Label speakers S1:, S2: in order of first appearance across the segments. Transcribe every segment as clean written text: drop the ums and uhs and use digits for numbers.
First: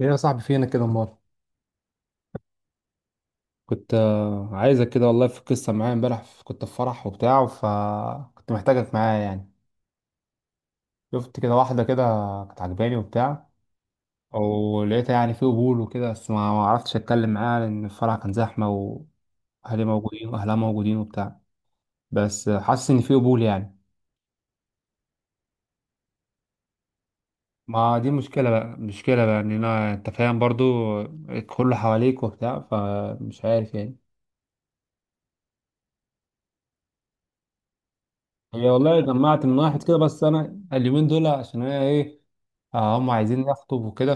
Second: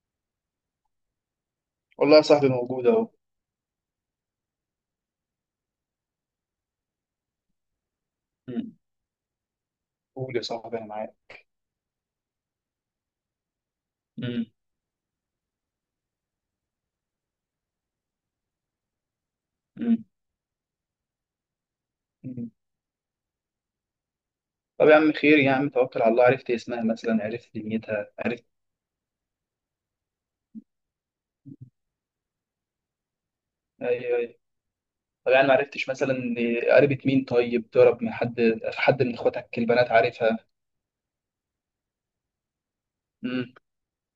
S1: ايه يا صاحبي فينا كده امال؟
S2: والله يا صاحبي موجود اهو.
S1: كنت عايزك كده. والله، في قصه معايا امبارح كنت في فرح وبتاع، فكنت
S2: مم.
S1: محتاجك معايا يعني.
S2: قول يا صاحبي انا معاك.
S1: شفت كده واحده كده، كانت عجباني وبتاع،
S2: مم.
S1: ولقيتها يعني في قبول وكده. بس ما عرفتش اتكلم معاها لان الفرح كان زحمه، واهلي
S2: مم.
S1: موجودين واهلها موجودين وبتاع. بس
S2: مم.
S1: حاسس ان في قبول يعني.
S2: طب يا عم، خير يا عم، توكل على الله. عرفت اسمها مثلا؟ عرفت
S1: ما دي
S2: دنيتها؟ عرفت؟
S1: مشكله بقى، مشكله بقى، ان انا، انت فاهم برضو. كله حواليك وبتاع، فمش عارف يعني.
S2: ايوه ايوه. طب يعني ما عرفتش مثلا قريبة مين؟ طيب ضرب من حد
S1: هي والله
S2: حد من
S1: جمعت من
S2: اخواتك
S1: واحد
S2: البنات
S1: كده، بس
S2: عارفها؟
S1: انا اليومين دول عشان انا ايه، هم عايزين
S2: مم.
S1: يخطب وكده،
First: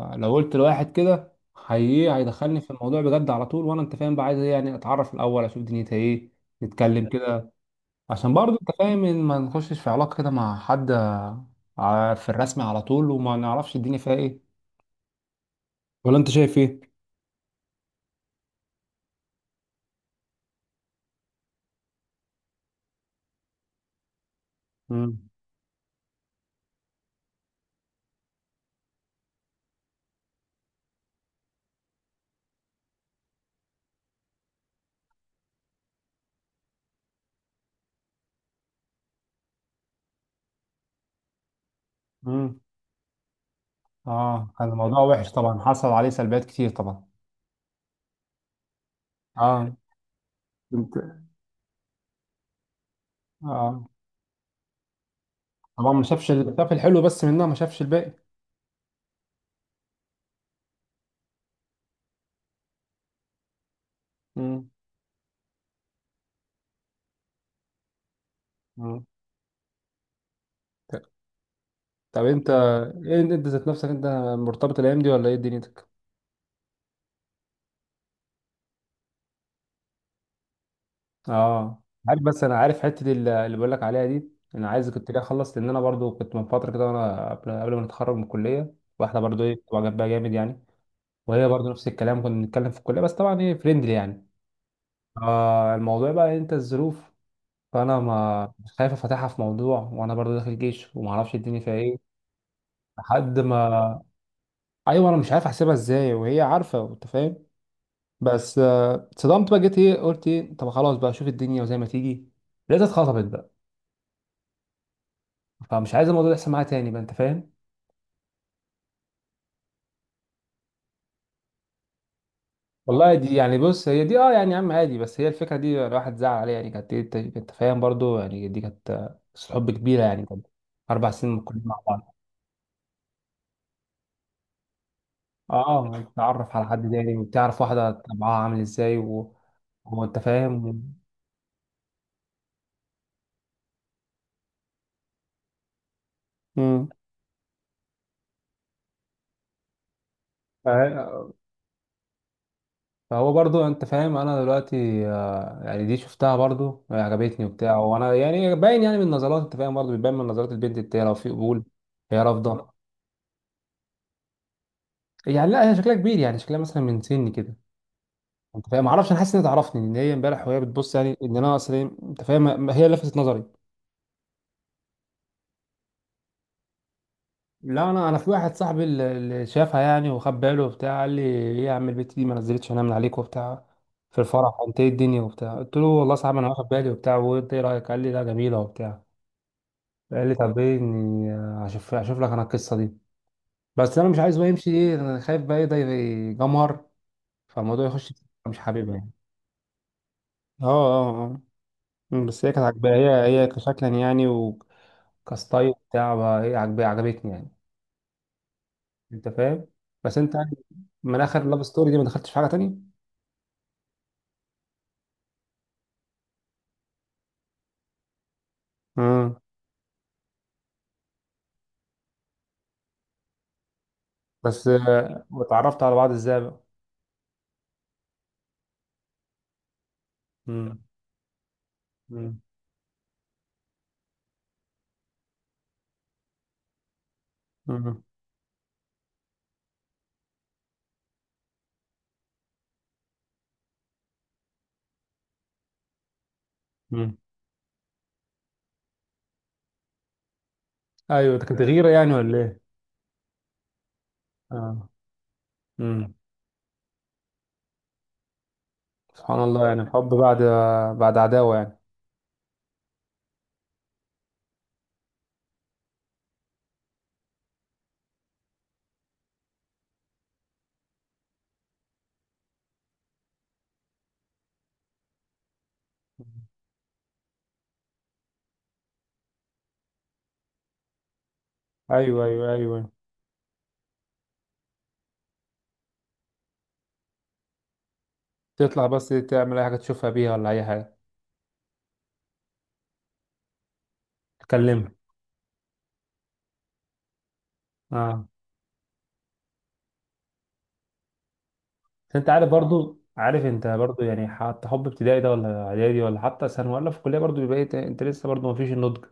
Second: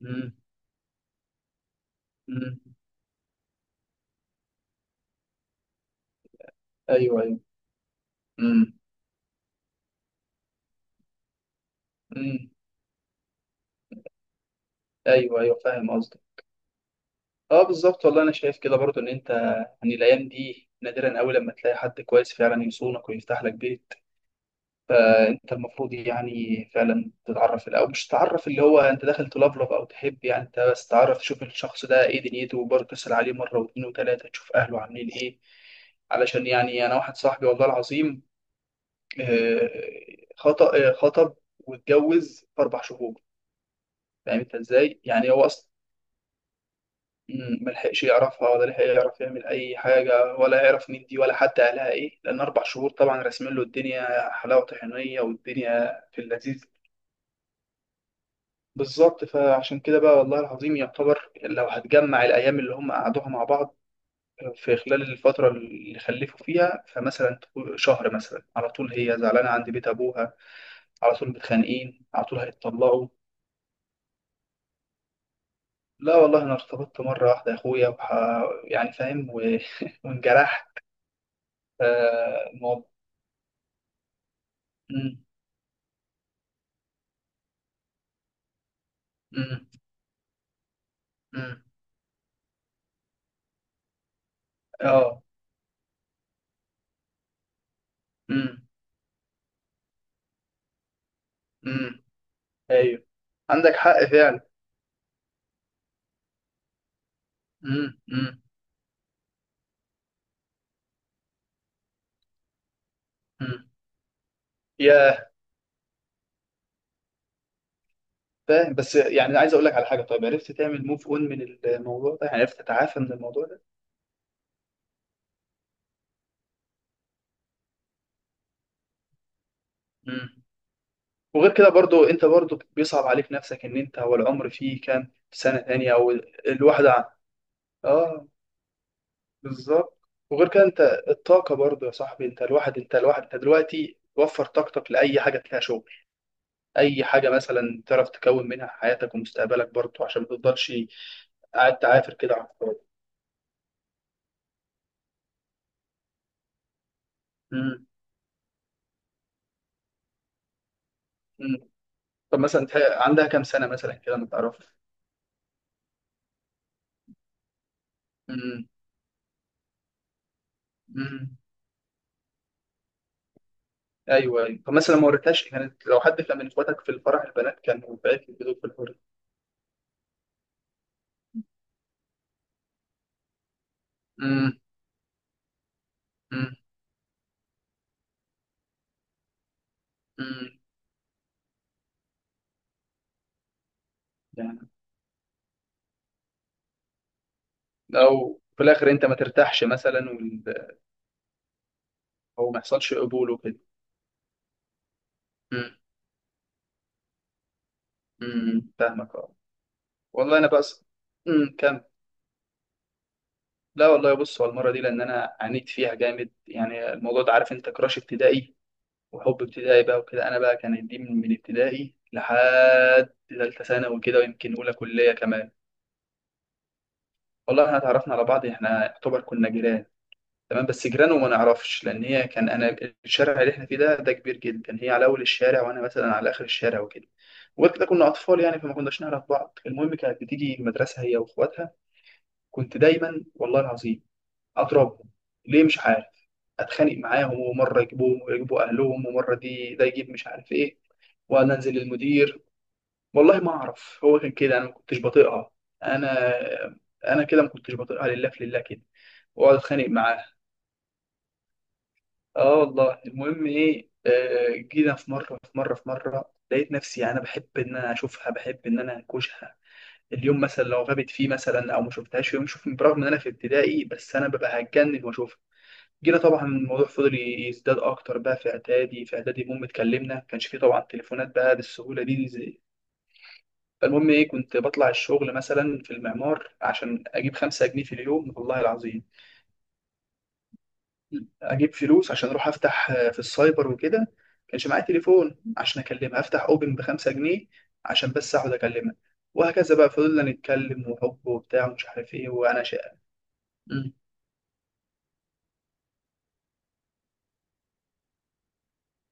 S2: مم.
S1: قلت لواحد كده هي
S2: مم.
S1: هيدخلني في الموضوع بجد على طول. وانا انت فاهم بقى عايز إيه؟ يعني اتعرف الاول، اشوف دنيتها ايه، نتكلم
S2: ايوه ايوه.
S1: كده. عشان برضه انت
S2: مم.
S1: فاهم ان ما نخشش في علاقة كده مع حد، في
S2: مم.
S1: الرسم على طول وما نعرفش الدنيا فيها ايه.
S2: ايوه ايوه، فاهم
S1: ولا انت
S2: قصدك.
S1: شايف ايه؟
S2: اه بالظبط، والله انا شايف كده برضو ان انت يعني الايام دي نادرا قوي لما تلاقي حد كويس فعلا يصونك ويفتح لك بيت.
S1: امم.
S2: فانت المفروض يعني فعلا تتعرف، او مش تتعرف اللي هو انت داخل تلفلف او تحب، يعني انت بس تعرف تشوف الشخص ده ايه دنيته، وبرضه تسأل عليه مره واثنين وثلاثه، تشوف اهله عاملين ايه. علشان يعني انا واحد صاحبي والله العظيم آه، خطأ آه، خطب واتجوز
S1: امم.
S2: في اربع شهور. فاهم
S1: اه،
S2: انت
S1: كان الموضوع
S2: ازاي؟ يعني
S1: وحش
S2: هو
S1: طبعا،
S2: اصلا،
S1: حصل عليه سلبيات كتير طبعا.
S2: مم، ما لحقش يعرفها ولا لحق يعرف يعمل
S1: اه.
S2: اي حاجه، ولا يعرف
S1: انت.
S2: مين دي ولا حتى اهلها ايه، لان اربع شهور طبعا راسمين له
S1: اه،
S2: الدنيا حلاوه طحينيه
S1: طبعا
S2: والدنيا
S1: ما
S2: في
S1: شافش
S2: اللذيذ.
S1: شاف الحلو بس منها، ما شافش الباقي.
S2: بالظبط، فعشان كده بقى والله العظيم، يعتبر لو هتجمع الأيام اللي هم قعدوها مع بعض
S1: امم.
S2: في خلال الفترة اللي خلفوا فيها، فمثلا تقول شهر مثلا، على طول هي زعلانة عند بيت أبوها، على طول متخانقين،
S1: طب
S2: على طول
S1: انت،
S2: هيتطلقوا.
S1: ايه انت ذات نفسك، انت مرتبط الايام دي ولا ايه دنيتك؟
S2: لا والله أنا ارتبطت مرة واحدة يا أخويا، يعني فاهم وانجرحت
S1: اه عارف. بس انا عارف
S2: الموضوع.
S1: حته اللي بقول لك عليها دي. انا عايز كنت
S2: مم،
S1: ليه اخلص، لان انا برضو كنت من فتره كده، وانا قبل ما نتخرج من الكليه، واحده برضو ايه
S2: مم،
S1: كنت جنبها جامد يعني. وهي
S2: مم.
S1: برضو نفس الكلام، كنا بنتكلم في الكليه، بس طبعا ايه فريندلي يعني.
S2: اه.
S1: آه، الموضوع بقى إيه، انت الظروف. فانا ما
S2: مم،
S1: مش خايف افتحها في موضوع، وانا برضو داخل جيش وما اعرفش الدنيا فيها
S2: مم.
S1: ايه
S2: أيوه،
S1: لحد
S2: عندك
S1: ما.
S2: حق فعلا.
S1: ايوه، انا مش عارف احسبها ازاي وهي عارفه، انت فاهم.
S2: مم، مم،
S1: بس اتصدمت بقى. جيت ايه، قلت ايه، طب خلاص بقى، شوف الدنيا وزي ما تيجي. لقيتها اتخطبت بقى.
S2: مم. يا
S1: فمش عايز الموضوع ده يحصل معايا تاني بقى، انت فاهم.
S2: فاهم، بس يعني عايز اقول لك على حاجه. طيب عرفت تعمل موف اون من الموضوع ده؟ يعني عرفت تتعافى من
S1: والله دي
S2: الموضوع
S1: يعني،
S2: ده؟
S1: بص، هي دي اه يعني يا عم عادي. بس هي الفكره دي الواحد زعل عليها يعني، كانت إيه، انت فاهم برضو يعني، دي كانت قصة حب كبيره يعني،
S2: امم.
S1: كانت 4 سنين من
S2: وغير
S1: الكليه
S2: كده
S1: مع
S2: برضو
S1: بعض.
S2: انت، برضو بيصعب عليك نفسك ان انت هو العمر فيه كام سنه تانية،
S1: اه،
S2: او
S1: تتعرف على حد
S2: الواحده ع-
S1: تاني وتعرف واحده
S2: اه
S1: طبعها عامل ازاي و...
S2: بالظبط.
S1: وانت
S2: وغير كده انت
S1: فاهم.
S2: الطاقه برضو يا صاحبي، انت الواحد انت دلوقتي وفر طاقتك لاي حاجه فيها شغل،
S1: مم.
S2: اي حاجه مثلا تعرف تكون منها حياتك ومستقبلك برضو، عشان ما تفضلش قاعد تعافر كده على الفاضي.
S1: فهو برضو انت فاهم، انا دلوقتي يعني دي شفتها برضو يعني عجبتني وبتاع.
S2: امم.
S1: وانا يعني باين يعني من النظرات، انت فاهم برضو بيبان من نظرات البنت التانية لو في قبول.
S2: امم.
S1: هي
S2: طب مثلا
S1: رافضه.
S2: عندها كام سنه مثلا كده ما تعرفش؟
S1: يعني لا، هي شكلها كبير يعني، شكلها مثلا من سني كده. انت فاهم، معرفش، انا حاسس انها تعرفني، ان هي امبارح وهي بتبص يعني ان
S2: امم.
S1: انا اصلا، انت فاهم، هي لفتت نظري.
S2: ايوه ايوه. فمثلا ما وريتهاش كانت، لو حد كان من اخواتك في الفرح البنات
S1: لا،
S2: كانوا
S1: انا
S2: بعت
S1: في
S2: لي
S1: واحد
S2: فيديو في
S1: صاحبي
S2: الحر.
S1: اللي شافها يعني وخد باله وبتاع، قال لي ايه يا عم البت دي، ما نزلتش انا من عليك وبتاع في الفرح،
S2: امم.
S1: انت ايه الدنيا وبتاع؟ قلت له والله صعب، انا
S2: امم.
S1: واخد بالي وبتاع. وانت ايه رايك؟ قال لي لا، جميله وبتاع. قال لي طب
S2: امم.
S1: ايه، اني اشوف لك انا القصه دي. بس انا مش عايز بقى
S2: يعني
S1: يمشي ايه، انا خايف بقى ايه ده يجمر، فالموضوع يخش في سكة
S2: لو
S1: مش
S2: في الاخر
S1: حاببها
S2: انت
S1: يعني.
S2: ما ترتاحش مثلا
S1: اه، اه، اه. أمم، بس
S2: او
S1: هي
S2: ما
S1: كانت عاجباه.
S2: يحصلش
S1: هي
S2: قبول
S1: هي
S2: وكده.
S1: كشكلا يعني وكستايل
S2: امم.
S1: بتاع بقى ايه عاجباه، عجبتني يعني،
S2: امم، فاهمك.
S1: انت
S2: اه.
S1: فاهم. بس انت
S2: والله انا
S1: يعني،
S2: بس.
S1: من اخر لاف
S2: كم.
S1: ستوري دي ما دخلتش في حاجه تانية.
S2: لا والله، بص هو المره دي، لان انا عانيت فيها جامد يعني الموضوع ده، عارف انت كراش ابتدائي
S1: امم.
S2: وحب ابتدائي بقى وكده. انا بقى كانت دي من ابتدائي لحد ثالثه ثانوي كده، ويمكن
S1: بس
S2: اولى كليه كمان.
S1: واتعرفت على بعض ازاي بقى؟
S2: والله احنا اتعرفنا على بعض، احنا يعتبر كنا جيران. تمام
S1: امم.
S2: بس جيران وما نعرفش، لان هي
S1: امم.
S2: كان انا الشارع اللي احنا فيه ده كبير جدا، هي على اول الشارع وانا مثلا على اخر الشارع وكده. وغير كده
S1: امم.
S2: كنا اطفال يعني، فما كناش نعرف بعض. المهم كانت بتيجي المدرسه هي واخواتها، كنت دايما والله العظيم اضربهم، ليه مش عارف. اتخانق
S1: أمم.
S2: معاهم ومره يجيبوهم ويجيبوا اهلهم، ومره دي ده يجيب مش عارف ايه،
S1: ايوه، ده
S2: وانا
S1: كانت
S2: انزل
S1: غيره يعني ولا
S2: للمدير.
S1: ايه؟
S2: والله ما اعرف، هو كان كده انا ما
S1: اه.
S2: كنتش بطيقها.
S1: امم.
S2: انا انا كده ما كنتش بطيقها، لله في لله كده.
S1: سبحان
S2: واقعد
S1: الله يعني،
S2: اتخانق
S1: الحب
S2: معاها.
S1: بعد، بعد عداوه يعني.
S2: اه والله. المهم ايه، جينا في مره، لقيت نفسي انا بحب ان انا اشوفها، بحب ان انا انكشها. اليوم مثلا لو غابت فيه مثلا او ما شفتهاش في يوم، شوف برغم ان انا في ابتدائي بس انا ببقى هتجنن واشوفها. جينا طبعا الموضوع فضل يزداد اكتر بقى في اعدادي، المهم اتكلمنا. ما كانش فيه طبعا تليفونات بقى بالسهوله
S1: ايوه،
S2: دي
S1: ايوه،
S2: زي.
S1: ايوه.
S2: فالمهم ايه، كنت بطلع الشغل مثلا في المعمار عشان اجيب خمسة جنيه في اليوم والله
S1: تطلع
S2: العظيم،
S1: بس تعمل اي حاجه تشوفها بيها ولا اي حاجه؟
S2: اجيب فلوس عشان اروح افتح في السايبر وكده، كانش معايا
S1: تكلمها.
S2: تليفون عشان اكلمها. افتح اوبن بخمسة جنيه عشان
S1: اه.
S2: بس اقعد اكلمها. وهكذا بقى، فضلنا نتكلم وحب وبتاع ومش عارف
S1: بس انت
S2: ايه
S1: عارف
S2: وانا شقه.
S1: برضو، عارف انت
S2: امم.
S1: برضو يعني، حتى حب ابتدائي ده ولا اعدادي ولا حتى ثانوي ولا في الكليه، برضو بيبقى إيه، انت لسه برضو ما فيش النضج.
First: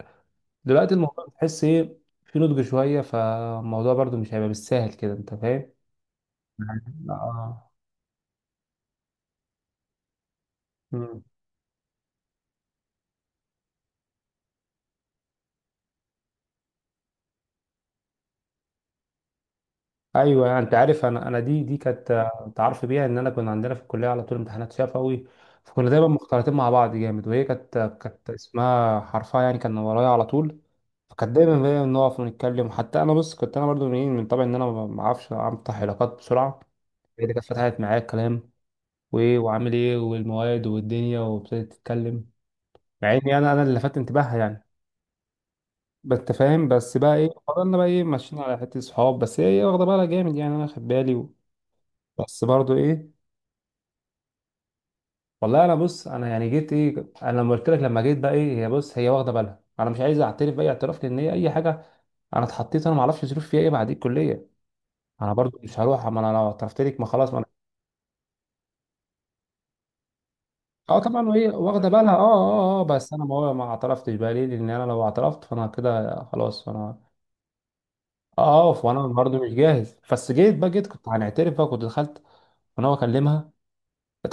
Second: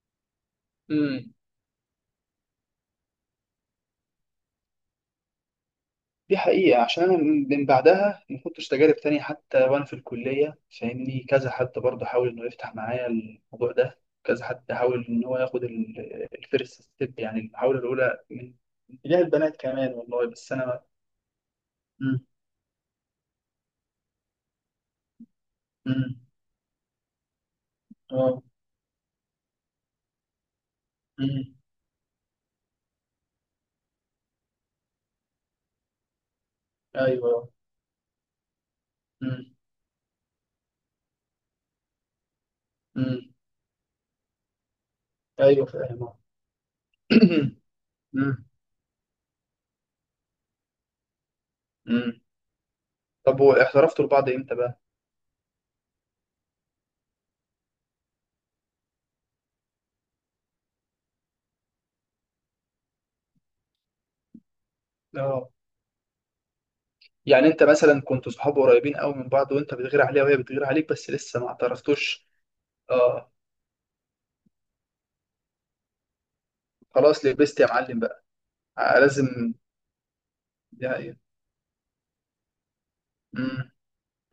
S1: دلوقتي الموضوع،
S2: أمم.
S1: تحس ايه في نضج شويه، فالموضوع برضو مش هيبقى بالسهل كده، انت فاهم
S2: دي حقيقة،
S1: يعني.
S2: عشان أنا من
S1: اه.
S2: بعدها ما كنتش تجارب تانية. حتى وأنا في الكلية
S1: مم.
S2: فاهمني، كذا حد برضه حاول إنه يفتح معايا الموضوع ده، كذا حد حاول إن هو ياخد الفيرست ستيب، يعني المحاولة الأولى من اتجاه البنات كمان، والله بس
S1: ايوه،
S2: أنا
S1: انت عارف، انا دي كانت
S2: أمم.
S1: تعرف بيها ان انا، كنا عندنا في الكليه على طول امتحانات شفوي، فكنا دايما
S2: أمم.
S1: مختلطين مع بعض جامد. وهي كانت
S2: اه.
S1: اسمها حرفها يعني كان ورايا على طول. فكانت
S2: مم.
S1: دايما هي نقف ونتكلم، حتى انا بص كنت انا برضو من إيه، من طبعي ان انا ما اعرفش افتح علاقات بسرعه. هي اللي كانت
S2: ايوه.
S1: فتحت معايا الكلام وايه
S2: مم.
S1: وعامل ايه والمواد والدنيا، وابتدت تتكلم مع
S2: مم.
S1: اني انا اللي لفت انتباهها يعني.
S2: ايوه فاهم.
S1: بس انت فاهم، بس بقى ايه فضلنا بقى ايه ماشيين
S2: مم.
S1: على حته صحاب، بس هي إيه واخده بالها جامد يعني، انا واخد بالي و...
S2: مم.
S1: بس برضو ايه.
S2: طب واحترفتوا لبعض امتى بقى؟
S1: والله انا بص، انا يعني جيت ايه، انا لما قلت لك لما جيت بقى ايه، هي بص هي واخده بالها، انا مش عايز اعترف باي اعتراف، لان هي اي حاجه، انا اتحطيت، انا ما اعرفش ظروف فيها ايه بعد الكليه، انا
S2: اه.
S1: برضو مش هروح. اما انا لو اعترفت لك، ما خلاص، ما انا
S2: يعني انت مثلا كنت صحاب قريبين قوي من بعض، وانت بتغير عليها وهي بتغير عليك
S1: اه
S2: بس
S1: طبعا،
S2: لسه
S1: وهي
S2: ما
S1: واخده بالها. اه،
S2: اعترفتوش.
S1: اه، اه. بس انا
S2: اه.
S1: ما اعترفتش بقى ليه، لان انا لو اعترفت فانا كده خلاص، انا
S2: خلاص لبست يا معلم بقى.
S1: اقف وانا برضو مش
S2: لازم،
S1: جاهز. بس جيت بقى، جيت
S2: دي
S1: كنت
S2: حقيقة.
S1: هنعترف بقى، كنت دخلت وانا بكلمها،
S2: مم.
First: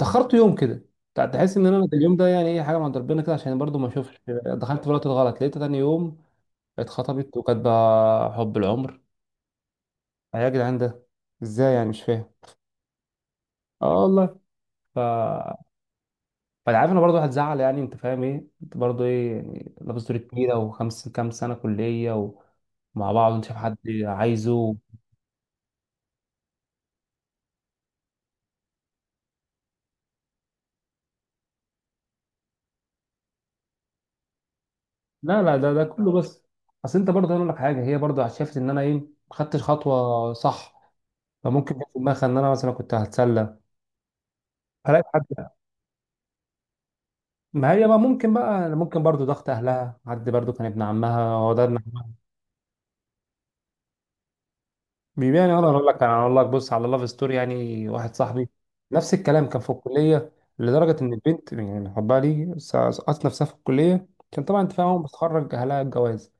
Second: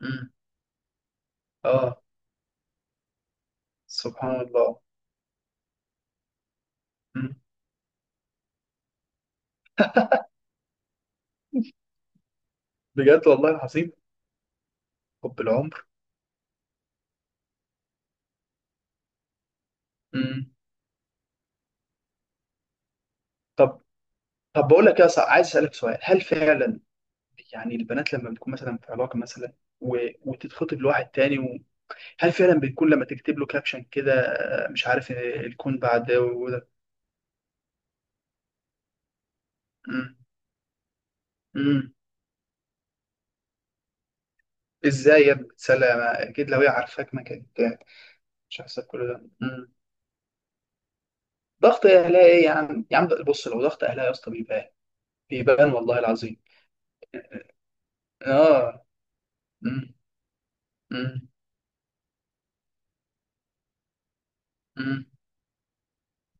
S2: مم.
S1: يوم كده. تحس ان انا
S2: اه.
S1: اليوم ده يعني ايه حاجه من عند ربنا كده، عشان برضو ما اشوفش
S2: سبحان الله.
S1: دخلت في الوقت الغلط. لقيت تاني يوم
S2: مم.
S1: اتخطبت، وكانت بقى حب العمر. آه يا جدعان، ده ازاي يعني، مش فاهم.
S2: بجد والله
S1: اه
S2: العظيم،
S1: والله. ف
S2: حب العمر.
S1: فانا عارف ان برضه هتزعل يعني، انت فاهم ايه، انت برضه ايه يعني، لابس دور
S2: مم.
S1: كبيره، وخمس كام سنه كليه ومع بعض، انت شايف حد
S2: طب طب
S1: عايزه؟
S2: بقول لك يا صاحبي، عايز اسالك سؤال. هل فعلا يعني البنات لما بتكون مثلا في علاقة مثلا، و... وتتخطب لواحد تاني و... هل فعلا بتكون لما تكتب له كابشن كده مش عارف
S1: لا، لا، ده
S2: الكون
S1: ده كله
S2: بعد
S1: بس
S2: وده؟
S1: اصل انت برضه هقول لك حاجه، هي برضه شافت ان انا ايه ما خدتش
S2: مم.
S1: خطوه صح، فممكن جت
S2: مم.
S1: في دماغها ان انا مثلا كنت هتسلى، هلاقي
S2: ازاي
S1: حد.
S2: يا ابني؟ تسلم، اكيد لو هي عارفاك ما كانت
S1: ما هي بقى ممكن
S2: مش
S1: بقى،
S2: هحسب
S1: ممكن
S2: كل ده.
S1: برضه ضغط
S2: مم.
S1: اهلها، حد برضه كان ابن عمها هو ده ابن
S2: ضغط اهلها ايه يا عم، بص لو ضغط اهلها يا اسطى بيبان،
S1: بيبيع يعني. اقدر
S2: بيبان
S1: اقول
S2: والله
S1: لك، انا اقول
S2: العظيم.
S1: لك بص على لاف ستوري، يعني واحد صاحبي
S2: اه.
S1: نفس الكلام كان في
S2: مم.
S1: الكليه، لدرجه ان
S2: مم.
S1: البنت يعني حبها لي، سقطت نفسها في الكليه كان طبعا، انت فاهم، اول ما
S2: مم.
S1: تتخرج اهلها الجواز.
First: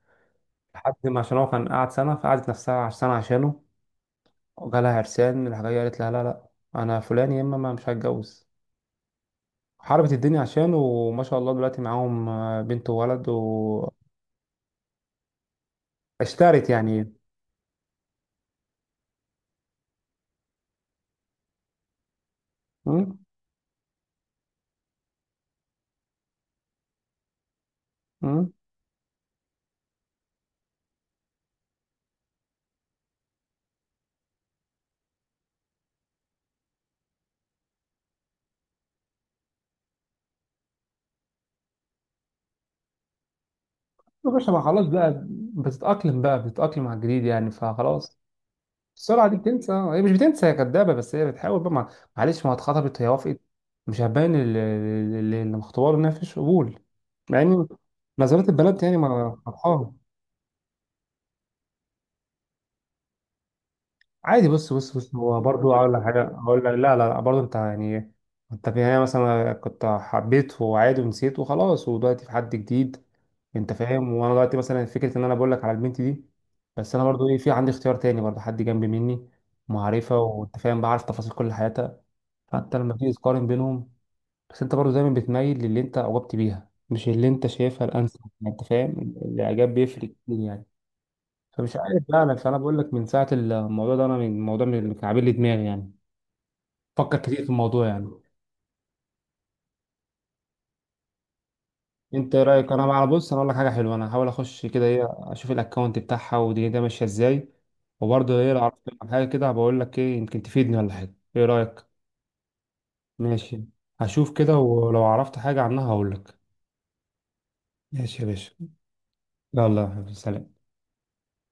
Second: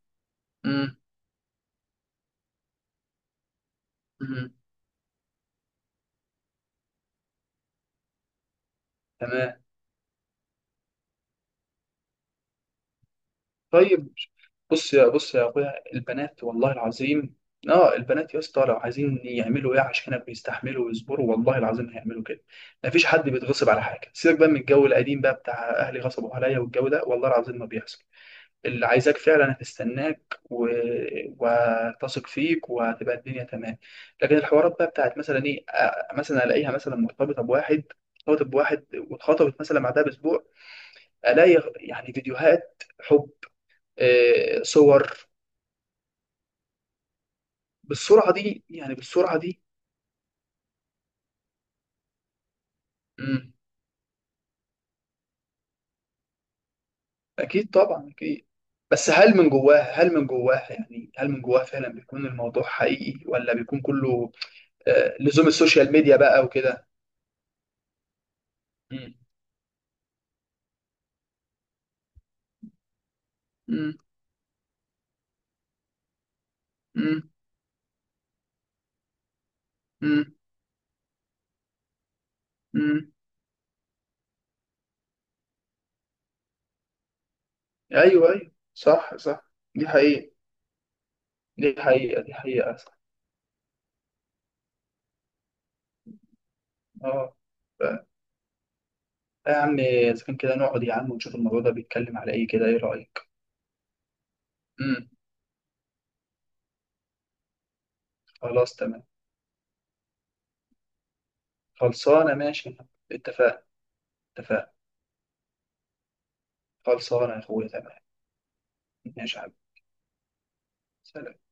S1: لحد
S2: مم.
S1: ما، عشان هو كان قاعد سنه، فقعدت نفسها سنه عشانه.
S2: مم.
S1: وجالها عرسان الحاجه دي قالت لها لا، لا، انا فلان يا اما، ما مش هتجوز.
S2: تمام.
S1: حاربت الدنيا عشانه، وما شاء الله دلوقتي معاهم بنت وولد
S2: طيب بص يا اخويا، البنات
S1: واشترت
S2: والله
S1: يعني.
S2: العظيم، اه البنات يا اسطى لو عايزين يعملوا ايه عشانك بيستحملوا ويصبروا، والله العظيم هيعملوا كده. مفيش
S1: امم.
S2: حد بيتغصب على حاجه. سيبك بقى من الجو القديم بقى بتاع اهلي غصبوا عليا والجو ده، والله العظيم ما بيحصل.
S1: امم.
S2: اللي عايزاك فعلا هتستناك و... وهتثق فيك وهتبقى الدنيا تمام. لكن الحوارات بقى بتاعت مثلا ايه مثلا الاقيها مثلا مرتبطه بواحد، ارتبطت بواحد واتخطبت مثلا بعدها باسبوع، الاقي يعني فيديوهات حب
S1: يا باشا ما خلاص بقى،
S2: صور.
S1: بتتأقلم بقى، بتتأقلم على الجديد يعني، فخلاص.
S2: بالسرعه دي يعني،
S1: السرعه دي
S2: بالسرعه دي؟
S1: بتنسى، هي مش بتنسى، هي كدابه. بس هي بتحاول بقى معلش، ما اتخطبت هي وافقت،
S2: مم.
S1: مش هتبين اللي مخطوبه له انها مفيش قبول. مع ان
S2: اكيد طبعا، اكيد.
S1: نظرات البنات يعني
S2: بس
S1: ما فرحان.
S2: هل من جواها يعني، هل من جواها فعلا بيكون الموضوع حقيقي، ولا بيكون كله
S1: عادي، بص، بص، بص، هو
S2: لزوم
S1: برضو
S2: السوشيال
S1: اقول لك
S2: ميديا
S1: حاجه،
S2: بقى
S1: اقول لك
S2: وكده؟
S1: لا، لا، لا، برضو انت يعني إيه، انت في النهايه
S2: مم.
S1: مثلا كنت حبيت وعادي ونسيت وخلاص، ودلوقتي في حد جديد، انت
S2: مم.
S1: فاهم. وانا دلوقتي مثلا فكره ان انا بقول لك على البنت دي. بس انا برضو
S2: مم.
S1: ايه، في عندي اختيار تاني برضو، حد جنبي مني معرفه،
S2: مم.
S1: وانت فاهم، بعرف تفاصيل كل حياتها حتى لما
S2: مم.
S1: تيجي تقارن بينهم. بس انت برضه دايما بتميل للي انت اعجبت بيها، مش اللي انت شايفها الانسب،
S2: ايوه ايوه،
S1: يعني انت فاهم.
S2: صح صح،
S1: الاعجاب بيفرق كتير يعني.
S2: دي
S1: فمش عارف
S2: حقيقة. دي
S1: فعلا. فانا
S2: حقيقة
S1: بقول لك
S2: صح.
S1: من ساعه الموضوع ده انا، من الموضوع من اللي كان عامل لي دماغي يعني، فكر
S2: اه.
S1: كتير في الموضوع
S2: ف-
S1: يعني.
S2: يا عم اذا كان كده نقعد يا عم ونشوف الموضوع ده بيتكلم على
S1: انت ايه
S2: ايه كده.
S1: رايك؟
S2: ايه
S1: انا بقى
S2: رأيك؟
S1: بص، انا اقول لك حاجه حلوه، انا هحاول اخش كده ايه،
S2: مم.
S1: اشوف الاكونت بتاعها ودي ده ماشيه ازاي. وبرضه ايه لو
S2: خلاص
S1: عرفت
S2: تمام،
S1: عن حاجه كده، بقول لك، ايه يمكن تفيدني ولا حاجه، ايه رايك؟
S2: خلصانة ماشي، اتفقنا.
S1: ماشي، هشوف كده
S2: اتفقنا،
S1: ولو عرفت حاجه عنها هقول لك.
S2: خلصانة يا أخويا، تمام.
S1: ماشي يا باشا،
S2: ماشي يا حبيبي،
S1: يلا يا حبيبي، سلام.
S2: سلام.